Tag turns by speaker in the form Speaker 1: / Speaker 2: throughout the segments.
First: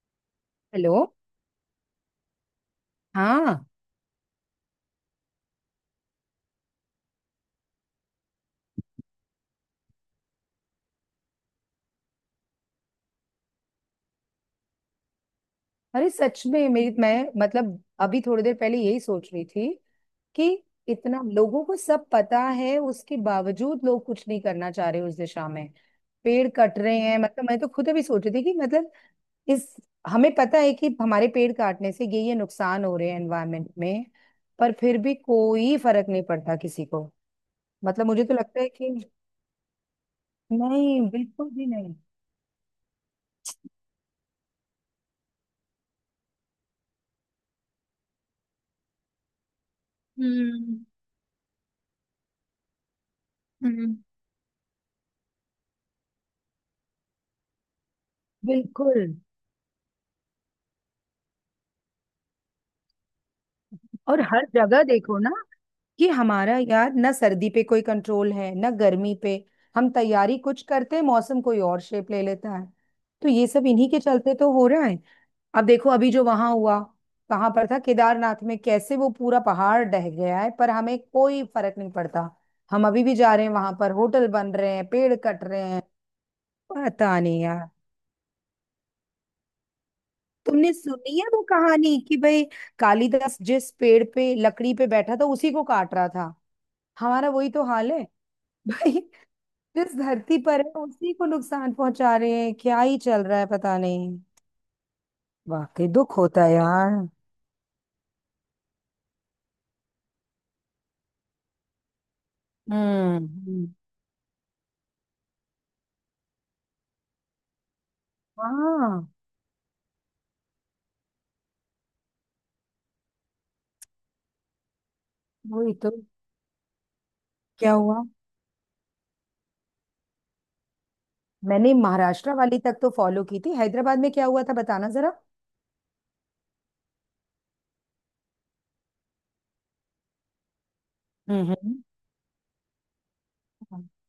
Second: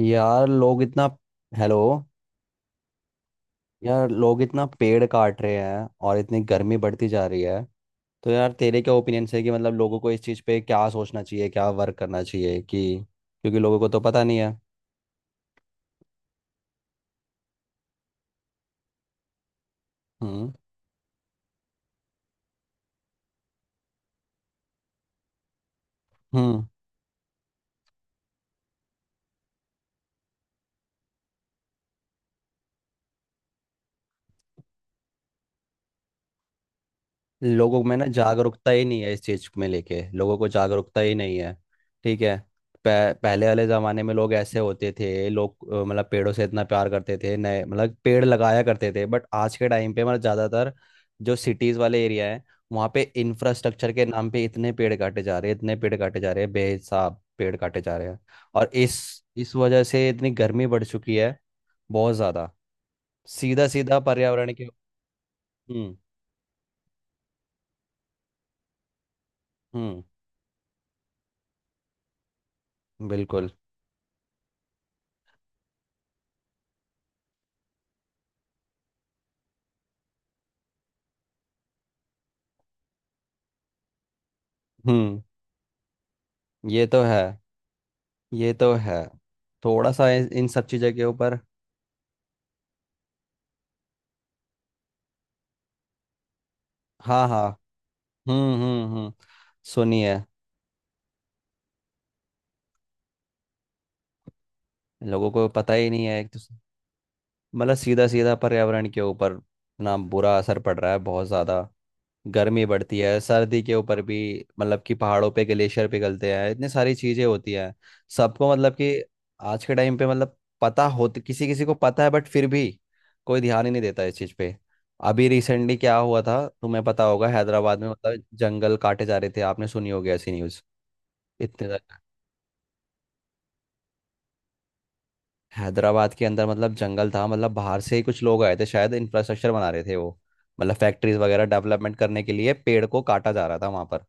Speaker 1: यार लोग
Speaker 2: हेलो।
Speaker 1: इतना हेलो।
Speaker 2: हाँ।
Speaker 1: यार लोग इतना पेड़ काट रहे हैं और इतनी गर्मी बढ़ती जा रही है। तो यार तेरे क्या ओपिनियन है कि मतलब लोगों को इस चीज़ पे क्या सोचना चाहिए, क्या वर्क करना चाहिए? कि क्योंकि लोगों को तो पता नहीं है।
Speaker 2: अरे सच में मेरी मैं मतलब अभी थोड़ी देर पहले यही सोच रही थी कि
Speaker 1: हम्म
Speaker 2: इतना लोगों को सब पता है उसके बावजूद लोग कुछ नहीं करना चाह रहे उस दिशा में। पेड़
Speaker 1: हम्म।
Speaker 2: कट रहे हैं मतलब मैं तो खुद अभी सोच रही थी कि मतलब इस हमें पता है कि हमारे पेड़ काटने से ये नुकसान हो रहे हैं एनवायरनमेंट में। पर फिर भी कोई फर्क नहीं पड़ता किसी को।
Speaker 1: लोगों में
Speaker 2: मतलब
Speaker 1: ना
Speaker 2: मुझे तो लगता है
Speaker 1: जागरूकता ही
Speaker 2: कि
Speaker 1: नहीं है, इस चीज में लेके लोगों को जागरूकता
Speaker 2: नहीं
Speaker 1: ही नहीं
Speaker 2: बिल्कुल
Speaker 1: है।
Speaker 2: भी नहीं।
Speaker 1: ठीक है। पहले वाले जमाने में लोग ऐसे होते थे, लोग मतलब पेड़ों से इतना प्यार करते थे, नए मतलब पेड़ लगाया करते थे। बट आज के टाइम पे मतलब ज्यादातर
Speaker 2: हम्म
Speaker 1: जो सिटीज वाले एरिया है, वहाँ पे इंफ्रास्ट्रक्चर
Speaker 2: हम्म।
Speaker 1: के नाम पे इतने पेड़ काटे जा रहे हैं, इतने पेड़ काटे जा रहे हैं, बेहिसाब पेड़ काटे जा रहे हैं। और इस
Speaker 2: बिल्कुल।
Speaker 1: इस वजह से इतनी गर्मी बढ़ चुकी है, बहुत ज्यादा। सीधा सीधा
Speaker 2: और हर
Speaker 1: पर्यावरण के।
Speaker 2: जगह देखो ना
Speaker 1: हम्म।
Speaker 2: कि हमारा यार ना सर्दी पे कोई कंट्रोल है ना गर्मी पे। हम
Speaker 1: हम्म।
Speaker 2: तैयारी कुछ करते हैं मौसम कोई और शेप ले लेता है। तो ये
Speaker 1: बिल्कुल।
Speaker 2: सब इन्हीं के चलते तो हो रहा है। अब देखो अभी जो वहां हुआ कहाँ पर था केदारनाथ में कैसे वो पूरा पहाड़ ढह गया है पर हमें कोई फर्क नहीं पड़ता। हम अभी भी जा रहे हैं वहां पर होटल बन रहे हैं पेड़
Speaker 1: हम्म।
Speaker 2: कट रहे हैं।
Speaker 1: ये तो है।
Speaker 2: पता नहीं यार।
Speaker 1: ये तो है। थोड़ा सा इन इन सब
Speaker 2: तुमने
Speaker 1: चीज़ों के
Speaker 2: सुनी है
Speaker 1: ऊपर।
Speaker 2: वो कहानी कि भाई कालिदास जिस पेड़ पे लकड़ी पे बैठा था उसी को काट रहा था।
Speaker 1: हाँ,
Speaker 2: हमारा
Speaker 1: हाँ।
Speaker 2: वही तो हाल है
Speaker 1: हम्म, हम्म,
Speaker 2: भाई।
Speaker 1: हम्म।
Speaker 2: जिस
Speaker 1: सुनिए।
Speaker 2: धरती पर है उसी को नुकसान पहुंचा रहे हैं क्या ही चल रहा है पता नहीं।
Speaker 1: लोगों को पता
Speaker 2: वाकई
Speaker 1: ही नहीं
Speaker 2: दुख
Speaker 1: है एक
Speaker 2: होता है
Speaker 1: दूसरे।
Speaker 2: यार।
Speaker 1: मतलब सीधा सीधा पर्यावरण के ऊपर ना बुरा असर पड़ रहा है, बहुत ज़्यादा। गर्मी बढ़ती है, सर्दी
Speaker 2: हम्म।
Speaker 1: के ऊपर भी मतलब कि पहाड़ों पे ग्लेशियर पिघलते हैं, इतनी सारी चीजें होती हैं। सबको मतलब कि
Speaker 2: हाँ।
Speaker 1: आज के टाइम पे मतलब पता होती किसी किसी को पता है, बट फिर भी कोई ध्यान ही नहीं देता इस चीज पे। अभी
Speaker 2: वही
Speaker 1: रिसेंटली
Speaker 2: तो।
Speaker 1: क्या हुआ था तुम्हें पता होगा,
Speaker 2: क्या
Speaker 1: हैदराबाद में
Speaker 2: हुआ?
Speaker 1: मतलब जंगल काटे जा रहे थे, आपने सुनी होगी ऐसी न्यूज। इतने
Speaker 2: मैंने
Speaker 1: ज्यादा-
Speaker 2: महाराष्ट्र वाली तक तो फॉलो की थी हैदराबाद में क्या हुआ था बताना जरा।
Speaker 1: हैदराबाद के अंदर मतलब जंगल था, मतलब बाहर से ही कुछ लोग आए थे शायद, इंफ्रास्ट्रक्चर बना रहे थे वो। मतलब फैक्ट्रीज
Speaker 2: हम्म
Speaker 1: वगैरह
Speaker 2: हम्म।
Speaker 1: डेवलपमेंट करने के लिए पेड़ को काटा जा रहा था वहां पर।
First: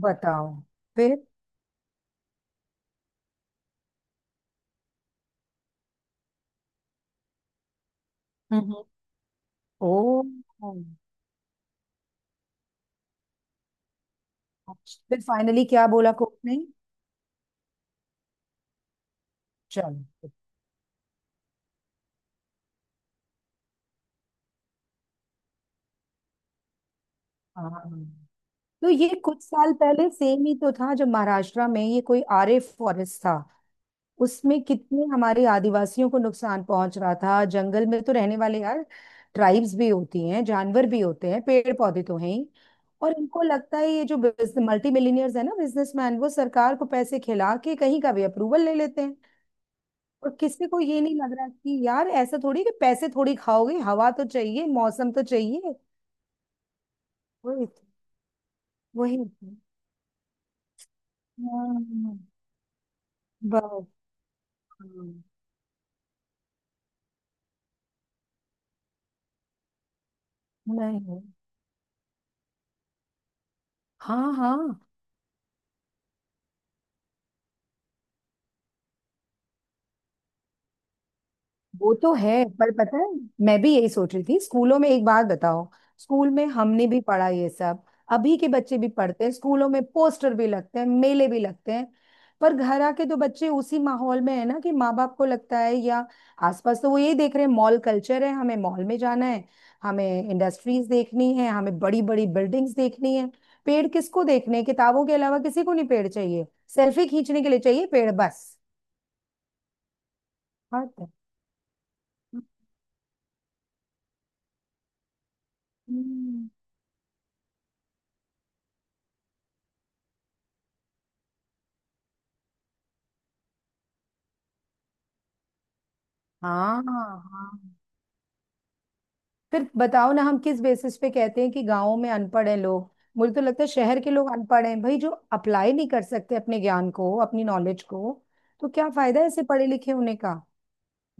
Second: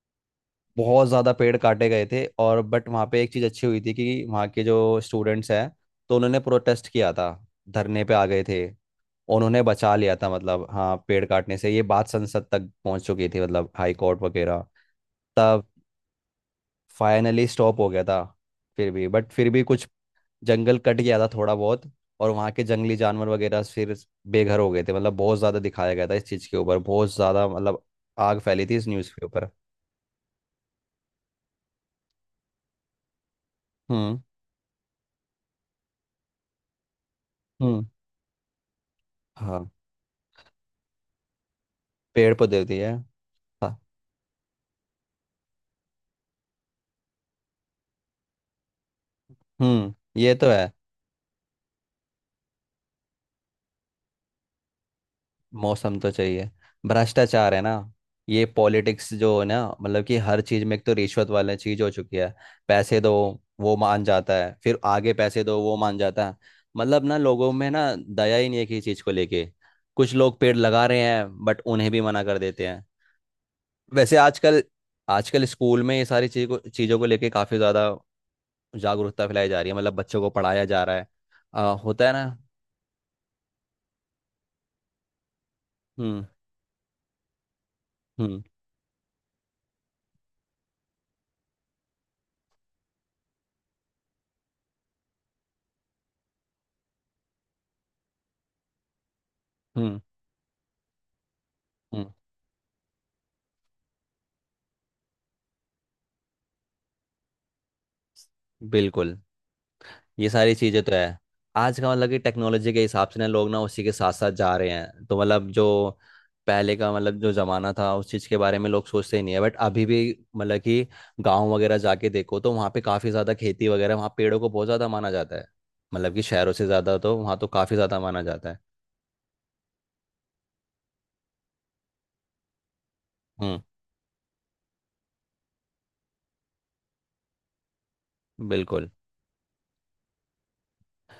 Speaker 2: बताओ।
Speaker 1: बहुत
Speaker 2: फिर।
Speaker 1: ज़्यादा पेड़ काटे गए थे। और बट वहाँ पे एक चीज़ अच्छी हुई थी कि वहाँ के जो स्टूडेंट्स हैं तो उन्होंने प्रोटेस्ट किया था, धरने पे आ गए थे।
Speaker 2: हम्म।
Speaker 1: उन्होंने बचा लिया
Speaker 2: ओ।
Speaker 1: था मतलब, हाँ, पेड़ काटने से। ये बात संसद तक पहुँच चुकी थी, मतलब हाई कोर्ट वगैरह।
Speaker 2: अच्छा। फिर फाइनली
Speaker 1: तब
Speaker 2: क्या बोला कोर्ट ने?
Speaker 1: फाइनली स्टॉप हो गया था। फिर भी बट फिर भी कुछ
Speaker 2: चलो।
Speaker 1: जंगल कट गया था थोड़ा बहुत। और वहाँ के जंगली जानवर वगैरह फिर बेघर हो गए थे। मतलब बहुत ज़्यादा दिखाया गया था इस चीज़ के ऊपर, बहुत ज़्यादा मतलब
Speaker 2: हाँ।
Speaker 1: आग फैली थी इस
Speaker 2: तो ये
Speaker 1: न्यूज़ के
Speaker 2: कुछ
Speaker 1: ऊपर।
Speaker 2: साल पहले सेम ही तो था जब महाराष्ट्र में ये कोई आरे फॉरेस्ट था।
Speaker 1: हम्म,
Speaker 2: उसमें कितने हमारे आदिवासियों को नुकसान पहुंच रहा था
Speaker 1: हम्म।
Speaker 2: जंगल में तो रहने वाले यार
Speaker 1: हाँ,
Speaker 2: ट्राइब्स भी होती हैं जानवर भी होते हैं पेड़ पौधे तो हैं
Speaker 1: पेड़
Speaker 2: ही।
Speaker 1: पौधे दिए।
Speaker 2: और इनको लगता
Speaker 1: हाँ।
Speaker 2: है ये जो मल्टी मिलीनियर्स है ना बिजनेसमैन वो सरकार को पैसे खिला के कहीं का भी अप्रूवल ले लेते हैं।
Speaker 1: हम्म।
Speaker 2: और
Speaker 1: ये तो
Speaker 2: किसी
Speaker 1: है।
Speaker 2: को ये नहीं लग रहा कि यार ऐसा थोड़ी कि पैसे थोड़ी खाओगे हवा तो चाहिए मौसम तो चाहिए।
Speaker 1: मौसम तो चाहिए। भ्रष्टाचार है
Speaker 2: वही
Speaker 1: ना।
Speaker 2: तो-
Speaker 1: ये पॉलिटिक्स
Speaker 2: वही
Speaker 1: जो है
Speaker 2: तो।
Speaker 1: ना, मतलब कि हर चीज में एक तो रिश्वत वाली चीज हो चुकी
Speaker 2: हाँ,
Speaker 1: है। पैसे दो,
Speaker 2: बस।
Speaker 1: वो मान जाता है, फिर आगे
Speaker 2: हाँ।
Speaker 1: पैसे दो, वो मान जाता है। मतलब ना लोगों में ना दया ही नहीं है किसी चीज को लेके। कुछ लोग पेड़ लगा रहे
Speaker 2: नहीं।
Speaker 1: हैं बट उन्हें भी मना कर देते हैं। वैसे
Speaker 2: हाँ हाँ।
Speaker 1: आजकल, आजकल स्कूल में ये सारी चीजों को लेके काफी ज्यादा जागरूकता फैलाई जा रही है, मतलब बच्चों को पढ़ाया जा रहा है।
Speaker 2: वो
Speaker 1: होता
Speaker 2: तो
Speaker 1: है ना।
Speaker 2: है। पर पता है मैं भी यही सोच रही थी स्कूलों में एक बात बताओ।
Speaker 1: हम्म,
Speaker 2: स्कूल में हमने भी पढ़ा ये सब। अभी
Speaker 1: हम्म,
Speaker 2: के बच्चे भी पढ़ते हैं स्कूलों में पोस्टर भी लगते हैं मेले भी लगते हैं। पर घर आके तो बच्चे उसी माहौल में है ना कि माँ बाप को लगता है या आसपास तो वो यही देख रहे हैं मॉल कल्चर है हमें मॉल में जाना है।
Speaker 1: हम्म।
Speaker 2: हमें इंडस्ट्रीज देखनी है हमें बड़ी
Speaker 1: हम्म।
Speaker 2: बड़ी बिल्डिंग्स देखनी है। पेड़ किसको देखने हैं? किताबों के अलावा किसी को नहीं पेड़ चाहिए। सेल्फी खींचने के लिए चाहिए पेड़ बस।
Speaker 1: बिल्कुल। ये सारी चीजें तो
Speaker 2: बात है।
Speaker 1: है। आज का मतलब कि टेक्नोलॉजी के हिसाब से ना लोग ना उसी के साथ साथ जा रहे हैं। तो मतलब जो
Speaker 2: हम्म।
Speaker 1: पहले का मतलब जो जमाना था उस चीज के बारे में लोग सोचते ही नहीं है। बट अभी भी मतलब कि गांव वगैरह जाके देखो तो वहाँ पे काफी ज्यादा खेती वगैरह, वहाँ पेड़ों को बहुत ज्यादा माना जाता है। मतलब कि शहरों से
Speaker 2: हाँ
Speaker 1: ज्यादा तो वहाँ तो
Speaker 2: हाँ।
Speaker 1: काफी ज्यादा माना जाता है।
Speaker 2: फिर बताओ ना हम किस बेसिस पे कहते हैं कि गाँव में अनपढ़ हैं लोग। मुझे तो
Speaker 1: हम्म।
Speaker 2: लगता है शहर के लोग अनपढ़ हैं भाई जो अप्लाई नहीं कर सकते अपने ज्ञान को अपनी नॉलेज को। तो क्या
Speaker 1: बिल्कुल।
Speaker 2: फायदा है ऐसे पढ़े लिखे होने का।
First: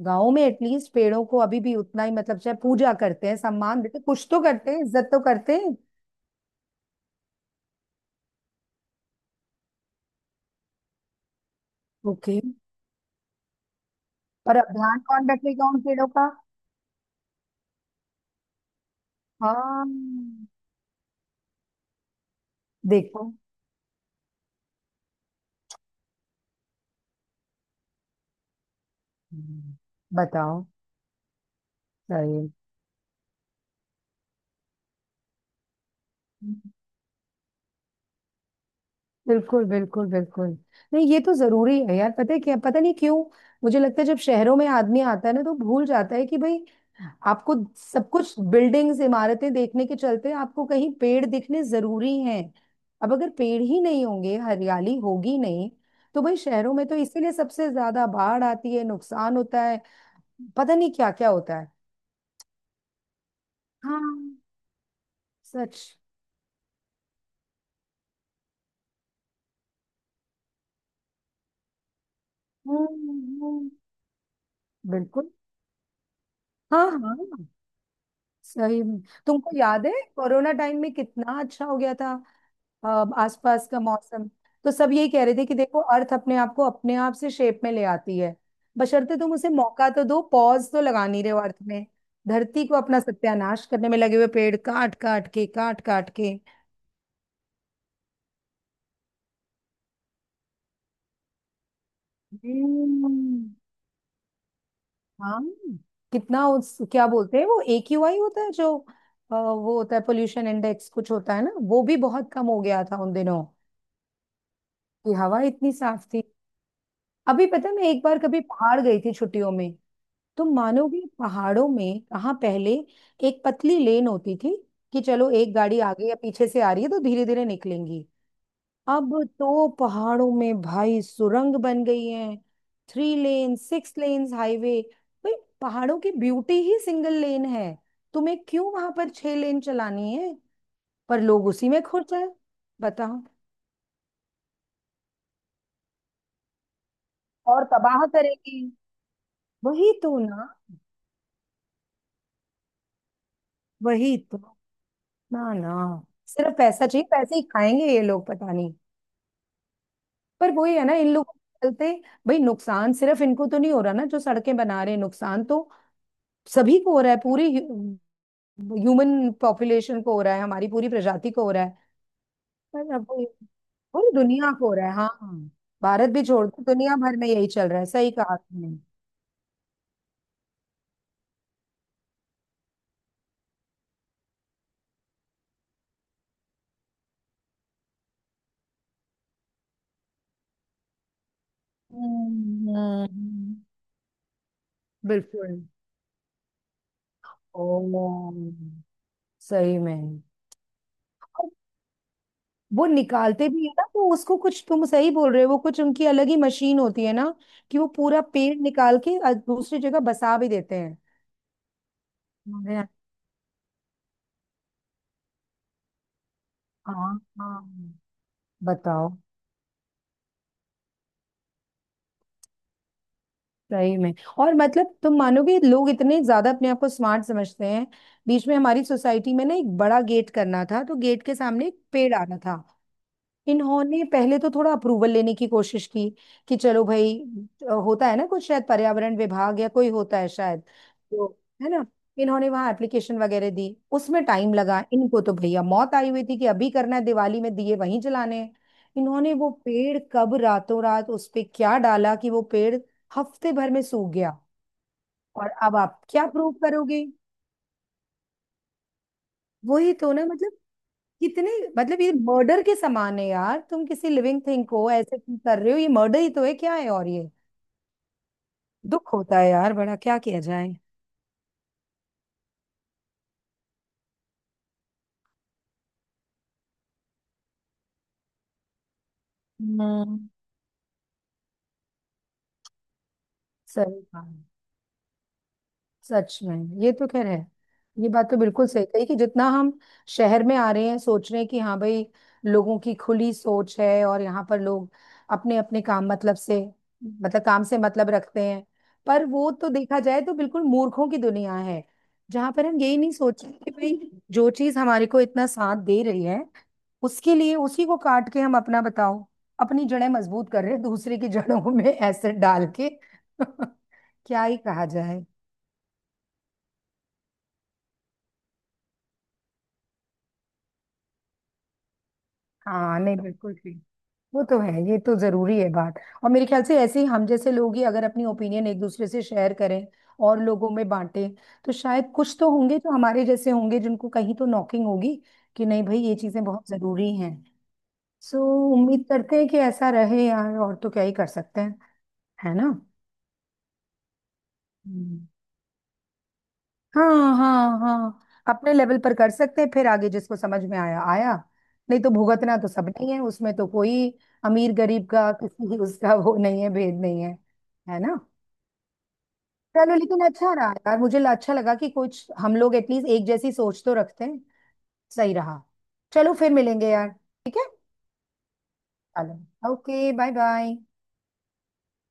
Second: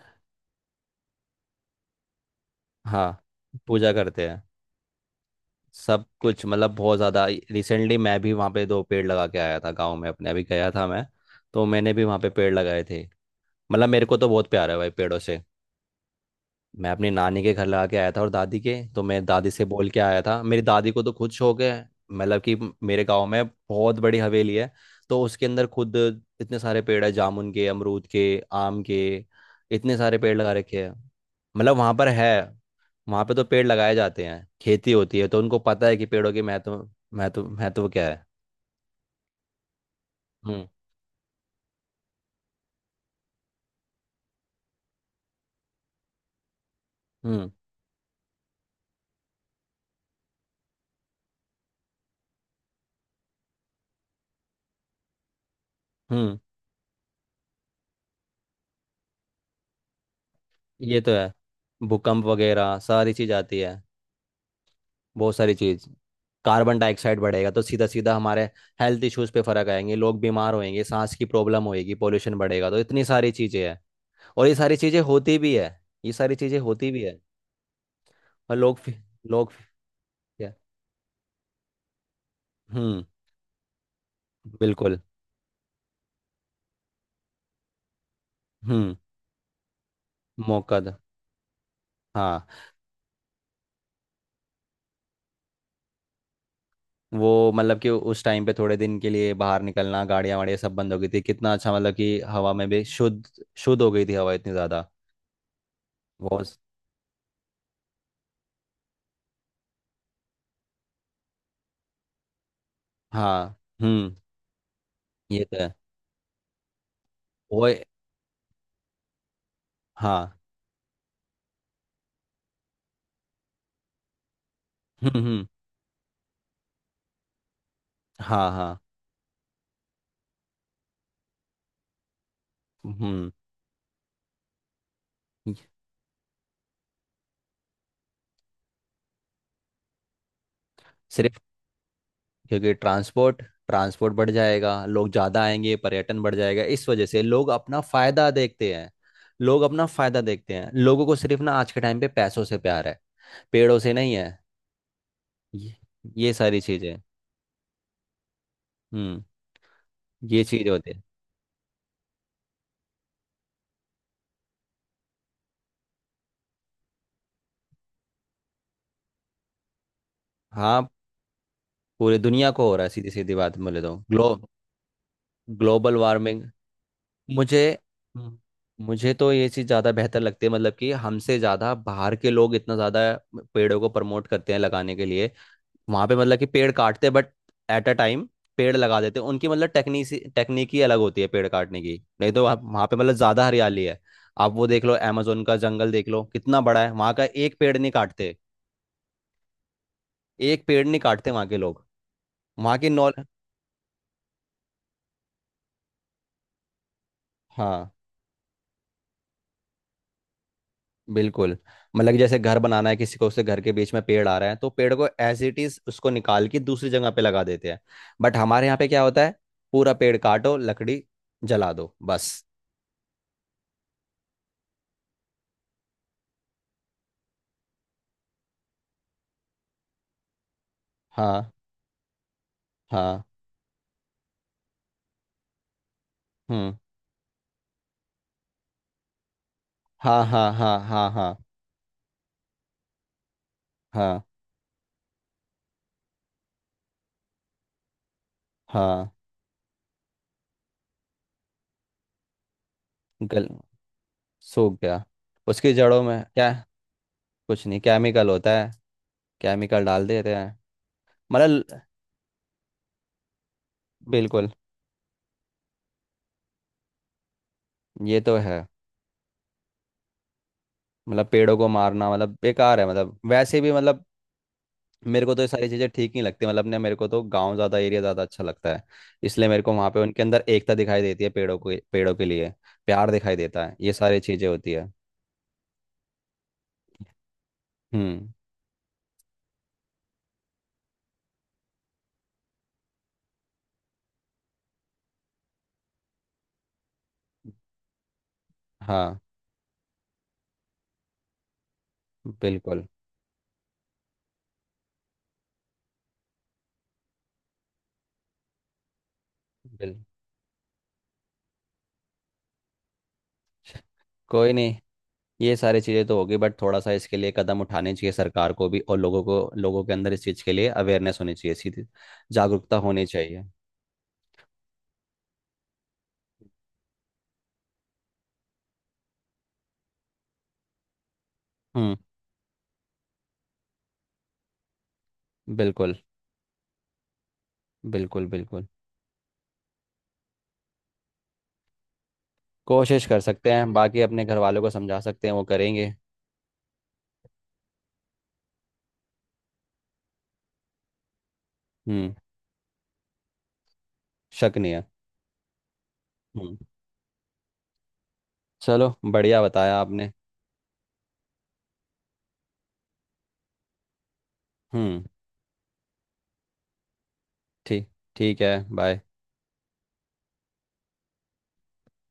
Speaker 2: गाँव में एटलीस्ट पेड़ों को अभी भी उतना ही मतलब चाहे पूजा
Speaker 1: हाँ,
Speaker 2: करते हैं सम्मान
Speaker 1: पूजा
Speaker 2: देते हैं, कुछ
Speaker 1: करते
Speaker 2: तो
Speaker 1: हैं।
Speaker 2: करते हैं इज्जत तो करते हैं।
Speaker 1: सब कुछ मतलब बहुत ज़्यादा। रिसेंटली मैं भी वहाँ पे दो पेड़ लगा के आया था, गाँव में अपने अभी गया था मैं, तो मैंने भी वहाँ पे
Speaker 2: ओके।
Speaker 1: पेड़ लगाए थे। मतलब मेरे को तो बहुत
Speaker 2: पर
Speaker 1: प्यार
Speaker 2: अब
Speaker 1: है भाई
Speaker 2: ध्यान
Speaker 1: पेड़ों
Speaker 2: कौन
Speaker 1: से।
Speaker 2: रखेगा उन पेड़ों का?
Speaker 1: मैं अपनी नानी के घर लगा के आया था, और दादी के तो मैं दादी से
Speaker 2: हाँ।
Speaker 1: बोल के आया था, मेरी दादी को तो खुद शौक है। मतलब कि मेरे गांव
Speaker 2: देखो।
Speaker 1: में बहुत बड़ी हवेली है, तो उसके अंदर खुद इतने सारे पेड़ है, जामुन के, अमरूद के, आम के,
Speaker 2: हम्म।
Speaker 1: इतने सारे पेड़ लगा
Speaker 2: बताओ।
Speaker 1: रखे हैं। मतलब वहां पर है,
Speaker 2: सही।
Speaker 1: वहां पे तो पेड़ लगाए जाते हैं, खेती होती है तो उनको पता है कि पेड़ों के महत्व, महत्व क्या है।
Speaker 2: बिल्कुल बिल्कुल बिल्कुल।
Speaker 1: हम्म,
Speaker 2: नहीं ये तो जरूरी है यार पता है क्या पता नहीं क्यों। मुझे लगता है जब शहरों में आदमी आता है ना तो भूल जाता है कि भाई
Speaker 1: हम्म,
Speaker 2: आपको सब कुछ बिल्डिंग्स इमारतें देखने के चलते आपको कहीं पेड़ दिखने जरूरी हैं। अब अगर पेड़ ही नहीं होंगे हरियाली होगी नहीं तो
Speaker 1: हम्म।
Speaker 2: भाई शहरों में तो इसीलिए सबसे ज्यादा बाढ़ आती है नुकसान होता है। पता नहीं
Speaker 1: ये
Speaker 2: क्या
Speaker 1: तो
Speaker 2: क्या
Speaker 1: है।
Speaker 2: होता है।
Speaker 1: भूकंप वगैरह सारी चीज आती है,
Speaker 2: हाँ।
Speaker 1: बहुत सारी
Speaker 2: सच।
Speaker 1: चीज। कार्बन डाइऑक्साइड बढ़ेगा तो सीधा सीधा हमारे हेल्थ इश्यूज पे फर्क आएंगे, लोग बीमार होएंगे, सांस की प्रॉब्लम होएगी, पोल्यूशन बढ़ेगा, तो इतनी
Speaker 2: हम्म
Speaker 1: सारी चीजें
Speaker 2: हम्म।
Speaker 1: हैं। और ये सारी चीजें
Speaker 2: बिल्कुल।
Speaker 1: होती भी है, ये सारी चीजें
Speaker 2: हाँ
Speaker 1: होती भी
Speaker 2: हाँ।
Speaker 1: है। और
Speaker 2: सही में।
Speaker 1: लोग
Speaker 2: तुमको
Speaker 1: फिर-
Speaker 2: याद है
Speaker 1: क्या।
Speaker 2: कोरोना टाइम में कितना अच्छा हो गया था अ,
Speaker 1: हम्म।
Speaker 2: आसपास का मौसम। तो सब
Speaker 1: बिल्कुल।
Speaker 2: यही कह रहे थे कि देखो अर्थ अपने आप को अपने आप से शेप में ले आती है
Speaker 1: हम्म।
Speaker 2: बशर्ते तुम उसे मौका तो दो पॉज
Speaker 1: मौका
Speaker 2: तो
Speaker 1: था।
Speaker 2: लगा नहीं रहे हो अर्थ में।
Speaker 1: हाँ।
Speaker 2: धरती को अपना सत्यानाश करने में लगे हुए पेड़ काट काट के काट काट के।
Speaker 1: वो मतलब कि उस टाइम पे थोड़े दिन के लिए बाहर निकलना, गाड़ियां वाड़ियाँ सब बंद हो गई थी, कितना अच्छा मतलब कि हवा में भी
Speaker 2: हम्म।
Speaker 1: शुद्ध शुद्ध हो गई थी, हवा इतनी ज्यादा।
Speaker 2: हाँ। कितना
Speaker 1: बहुत।
Speaker 2: उस क्या बोलते हैं वो एक्यूआई होता है जो वो होता है पोल्यूशन इंडेक्स कुछ होता है ना वो भी बहुत कम हो गया था उन दिनों
Speaker 1: हाँ, हम्म।
Speaker 2: कि हवा
Speaker 1: ये तो है।
Speaker 2: इतनी साफ थी। अभी
Speaker 1: वो,
Speaker 2: पता है मैं एक बार कभी पहाड़ गई थी छुट्टियों में।
Speaker 1: हाँ।
Speaker 2: तुम मानोगे पहाड़ों में कहाँ पहले एक पतली लेन होती थी कि
Speaker 1: हम्म,
Speaker 2: चलो
Speaker 1: हम्म।
Speaker 2: एक गाड़ी आगे या पीछे से आ रही है तो धीरे धीरे निकलेंगी।
Speaker 1: हाँ, हाँ।
Speaker 2: अब तो पहाड़ों में भाई सुरंग बन गई है। Three
Speaker 1: hmm.
Speaker 2: लेन 6 लेन्स हाईवे भाई। पहाड़ों की ब्यूटी ही सिंगल लेन है। तुम्हें क्यों वहां पर 6 लेन चलानी है? पर
Speaker 1: सिर्फ
Speaker 2: लोग उसी में खुश हैं।
Speaker 1: क्योंकि
Speaker 2: बताओ।
Speaker 1: ट्रांसपोर्ट, ट्रांसपोर्ट बढ़ जाएगा, लोग ज्यादा आएंगे, पर्यटन बढ़ जाएगा, इस वजह से लोग
Speaker 2: और
Speaker 1: अपना
Speaker 2: तबाह
Speaker 1: फायदा
Speaker 2: करेंगे।
Speaker 1: देखते हैं। लोग अपना
Speaker 2: वही तो
Speaker 1: फायदा
Speaker 2: ना।
Speaker 1: देखते हैं, लोगों को सिर्फ ना आज के टाइम पे पैसों से प्यार है, पेड़ों से नहीं
Speaker 2: वही
Speaker 1: है।
Speaker 2: तो। ना
Speaker 1: ये,
Speaker 2: ना।
Speaker 1: ये
Speaker 2: सिर्फ
Speaker 1: सारी
Speaker 2: पैसा
Speaker 1: चीजें।
Speaker 2: चाहिए पैसे ही खाएंगे ये लोग पता नहीं।
Speaker 1: हम्म। ये
Speaker 2: पर
Speaker 1: चीजें
Speaker 2: वही है
Speaker 1: होती
Speaker 2: ना
Speaker 1: है।
Speaker 2: इन लोगों के चलते। भाई नुकसान सिर्फ इनको तो नहीं हो रहा ना जो सड़कें बना रहे हैं नुकसान तो सभी को हो रहा है पूरी ह्यूमन पॉपुलेशन को हो रहा है हमारी
Speaker 1: हाँ,
Speaker 2: पूरी प्रजाति को हो रहा है।
Speaker 1: पूरी दुनिया को हो रहा है,
Speaker 2: पर अब
Speaker 1: सीधी
Speaker 2: वो-
Speaker 1: सीधी बात बोले तो
Speaker 2: पूरी दुनिया को हो रहा है हाँ।
Speaker 1: ग्लोबल
Speaker 2: भारत भी
Speaker 1: वार्मिंग।
Speaker 2: छोड़ दो दुनिया भर में यही
Speaker 1: मुझे
Speaker 2: चल रहा है सही कहा
Speaker 1: हम्म,
Speaker 2: आपने।
Speaker 1: मुझे तो ये चीज़ ज़्यादा बेहतर लगती है, मतलब कि हमसे ज़्यादा बाहर के लोग इतना ज़्यादा पेड़ों को प्रमोट करते हैं लगाने के लिए। वहाँ पे मतलब कि पेड़ काटते हैं बट एट अ टाइम पेड़ लगा देते हैं। उनकी मतलब टेक्निसी टेक्निक ही अलग होती है पेड़ काटने की, नहीं तो वहाँ
Speaker 2: हम्म
Speaker 1: वहाँ पे मतलब ज़्यादा
Speaker 2: हम्म,
Speaker 1: हरियाली है। आप वो देख लो अमेजोन का
Speaker 2: बिल्कुल।
Speaker 1: जंगल देख लो, कितना बड़ा है, वहाँ का एक
Speaker 2: ओ।
Speaker 1: पेड़ नहीं काटते,
Speaker 2: सही में।
Speaker 1: एक पेड़ नहीं काटते वहाँ के लोग। वहाँ
Speaker 2: वो
Speaker 1: की नॉल
Speaker 2: निकालते भी है ना तो उसको कुछ तुम सही बोल रहे हो वो कुछ उनकी अलग ही मशीन होती है ना कि वो
Speaker 1: हाँ,
Speaker 2: पूरा पेड़ निकाल के दूसरी जगह बसा भी देते हैं।
Speaker 1: बिल्कुल। मतलब कि जैसे घर
Speaker 2: अरे।
Speaker 1: बनाना है किसी को, उसके घर के बीच में पेड़ आ रहा है, तो पेड़ को एज इट इज उसको निकाल के दूसरी जगह
Speaker 2: हाँ
Speaker 1: पे लगा
Speaker 2: हाँ।
Speaker 1: देते हैं। बट हमारे यहाँ पे क्या
Speaker 2: बताओ।
Speaker 1: होता है, पूरा पेड़ काटो, लकड़ी जला दो, बस।
Speaker 2: सही में। और मतलब तुम मानोगे लोग इतने ज्यादा अपने आप को स्मार्ट समझते हैं। बीच में हमारी सोसाइटी में ना एक बड़ा गेट करना था तो गेट के
Speaker 1: हाँ,
Speaker 2: सामने एक पेड़ आना था।
Speaker 1: हाँ।
Speaker 2: इन्होंने पहले तो थोड़ा अप्रूवल लेने की कोशिश की कि
Speaker 1: हम्म।
Speaker 2: चलो भाई होता है ना कुछ शायद पर्यावरण विभाग या कोई होता
Speaker 1: हाँ,
Speaker 2: है
Speaker 1: हाँ,
Speaker 2: शायद।
Speaker 1: हाँ, हाँ,
Speaker 2: तो
Speaker 1: हाँ।
Speaker 2: है ना इन्होंने वहां एप्लीकेशन वगैरह दी। उसमें
Speaker 1: हाँ,
Speaker 2: टाइम लगा इनको तो भैया मौत आई हुई थी कि अभी करना है दिवाली में दिए वहीं जलाने हैं।
Speaker 1: हाँ
Speaker 2: इन्होंने वो पेड़ कब रातों रात उस पे क्या डाला कि वो पेड़
Speaker 1: गल
Speaker 2: हफ्ते भर में सूख गया।
Speaker 1: सूख गया।
Speaker 2: और
Speaker 1: उसकी
Speaker 2: अब आप
Speaker 1: जड़ों में
Speaker 2: क्या प्रूव
Speaker 1: क्या,
Speaker 2: करोगे?
Speaker 1: कुछ नहीं, केमिकल होता है, केमिकल
Speaker 2: वही
Speaker 1: डाल
Speaker 2: तो ना
Speaker 1: देते
Speaker 2: मतलब
Speaker 1: हैं।
Speaker 2: कितने
Speaker 1: मतलब।
Speaker 2: मतलब ये मर्डर के समान है यार तुम किसी लिविंग
Speaker 1: बिल्कुल।
Speaker 2: थिंग को ऐसे तुम कर रहे हो ये मर्डर ही तो है क्या है और ये
Speaker 1: ये तो है।
Speaker 2: दुख होता है यार बड़ा क्या किया जाए।
Speaker 1: मतलब पेड़ों को मारना मतलब बेकार है, मतलब वैसे भी मतलब मेरे को तो ये सारी चीज़ें ठीक नहीं लगती। मतलब अपने मेरे को तो गांव ज़्यादा, एरिया ज़्यादा अच्छा लगता है, इसलिए मेरे को वहाँ पे
Speaker 2: हम्म।
Speaker 1: उनके अंदर एकता दिखाई देती है, पेड़ों को, पेड़ों के लिए प्यार दिखाई देता है, ये
Speaker 2: सही
Speaker 1: सारी
Speaker 2: कहा।
Speaker 1: चीज़ें होती है।
Speaker 2: सच में। ये तो खैर है। ये
Speaker 1: हम्म।
Speaker 2: बात तो बिल्कुल सही कही कि जितना हम शहर में आ रहे हैं सोच रहे हैं कि हाँ भाई लोगों की खुली सोच है और यहाँ पर लोग अपने अपने काम मतलब से मतलब काम से मतलब रखते हैं।
Speaker 1: हाँ,
Speaker 2: पर वो तो देखा जाए तो बिल्कुल मूर्खों की दुनिया है जहाँ पर हम
Speaker 1: बिल्कुल,
Speaker 2: यही नहीं सोच रहे कि भाई जो चीज हमारे को इतना साथ दे रही है उसके लिए उसी को काट के हम अपना बताओ अपनी
Speaker 1: बिल्कुल।
Speaker 2: जड़ें मजबूत कर रहे हैं दूसरे की जड़ों में एसिड डाल के क्या
Speaker 1: कोई
Speaker 2: ही
Speaker 1: नहीं,
Speaker 2: कहा जाए।
Speaker 1: ये सारी चीज़ें तो होगी, बट थोड़ा सा इसके लिए कदम उठाने चाहिए सरकार को भी और लोगों को, लोगों के अंदर इस चीज़ के लिए अवेयरनेस होनी चाहिए, सीधी जागरूकता
Speaker 2: हाँ
Speaker 1: होनी
Speaker 2: नहीं
Speaker 1: चाहिए।
Speaker 2: बिल्कुल ठीक। वो तो है ये तो जरूरी है बात। और मेरे ख्याल से ऐसे ही हम जैसे लोग ही अगर अपनी ओपिनियन एक दूसरे से शेयर करें और लोगों में बांटें तो
Speaker 1: हम्म।
Speaker 2: शायद कुछ तो होंगे जो हमारे जैसे होंगे जिनको कहीं तो नॉकिंग होगी कि नहीं
Speaker 1: बिल्कुल,
Speaker 2: भाई ये चीजें बहुत जरूरी हैं।
Speaker 1: बिल्कुल,
Speaker 2: सो
Speaker 1: बिल्कुल।
Speaker 2: उम्मीद करते हैं कि ऐसा रहे यार और तो क्या ही कर सकते हैं है ना।
Speaker 1: कोशिश कर सकते हैं, बाकी अपने घर वालों को समझा
Speaker 2: हम्म।
Speaker 1: सकते हैं, वो करेंगे।
Speaker 2: हाँ हाँ हाँ। अपने लेवल पर कर सकते हैं फिर आगे जिसको समझ में आया आया नहीं तो
Speaker 1: हम्म।
Speaker 2: भुगतना तो सबने ही है उसमें तो कोई
Speaker 1: शक नहीं
Speaker 2: अमीर
Speaker 1: है।
Speaker 2: गरीब का किसी उसका वो
Speaker 1: हम्म।
Speaker 2: नहीं है भेद नहीं है है ना।
Speaker 1: चलो, बढ़िया बताया
Speaker 2: चलो
Speaker 1: आपने।
Speaker 2: लेकिन अच्छा रहा यार मुझे अच्छा लगा कि कुछ हम लोग एटलीस्ट एक जैसी सोच तो रखते हैं।
Speaker 1: हम्म।
Speaker 2: सही रहा। चलो फिर मिलेंगे यार ठीक है।
Speaker 1: ठीक। ठीक है, बाय।
Speaker 2: चलो ओके बाय बाय।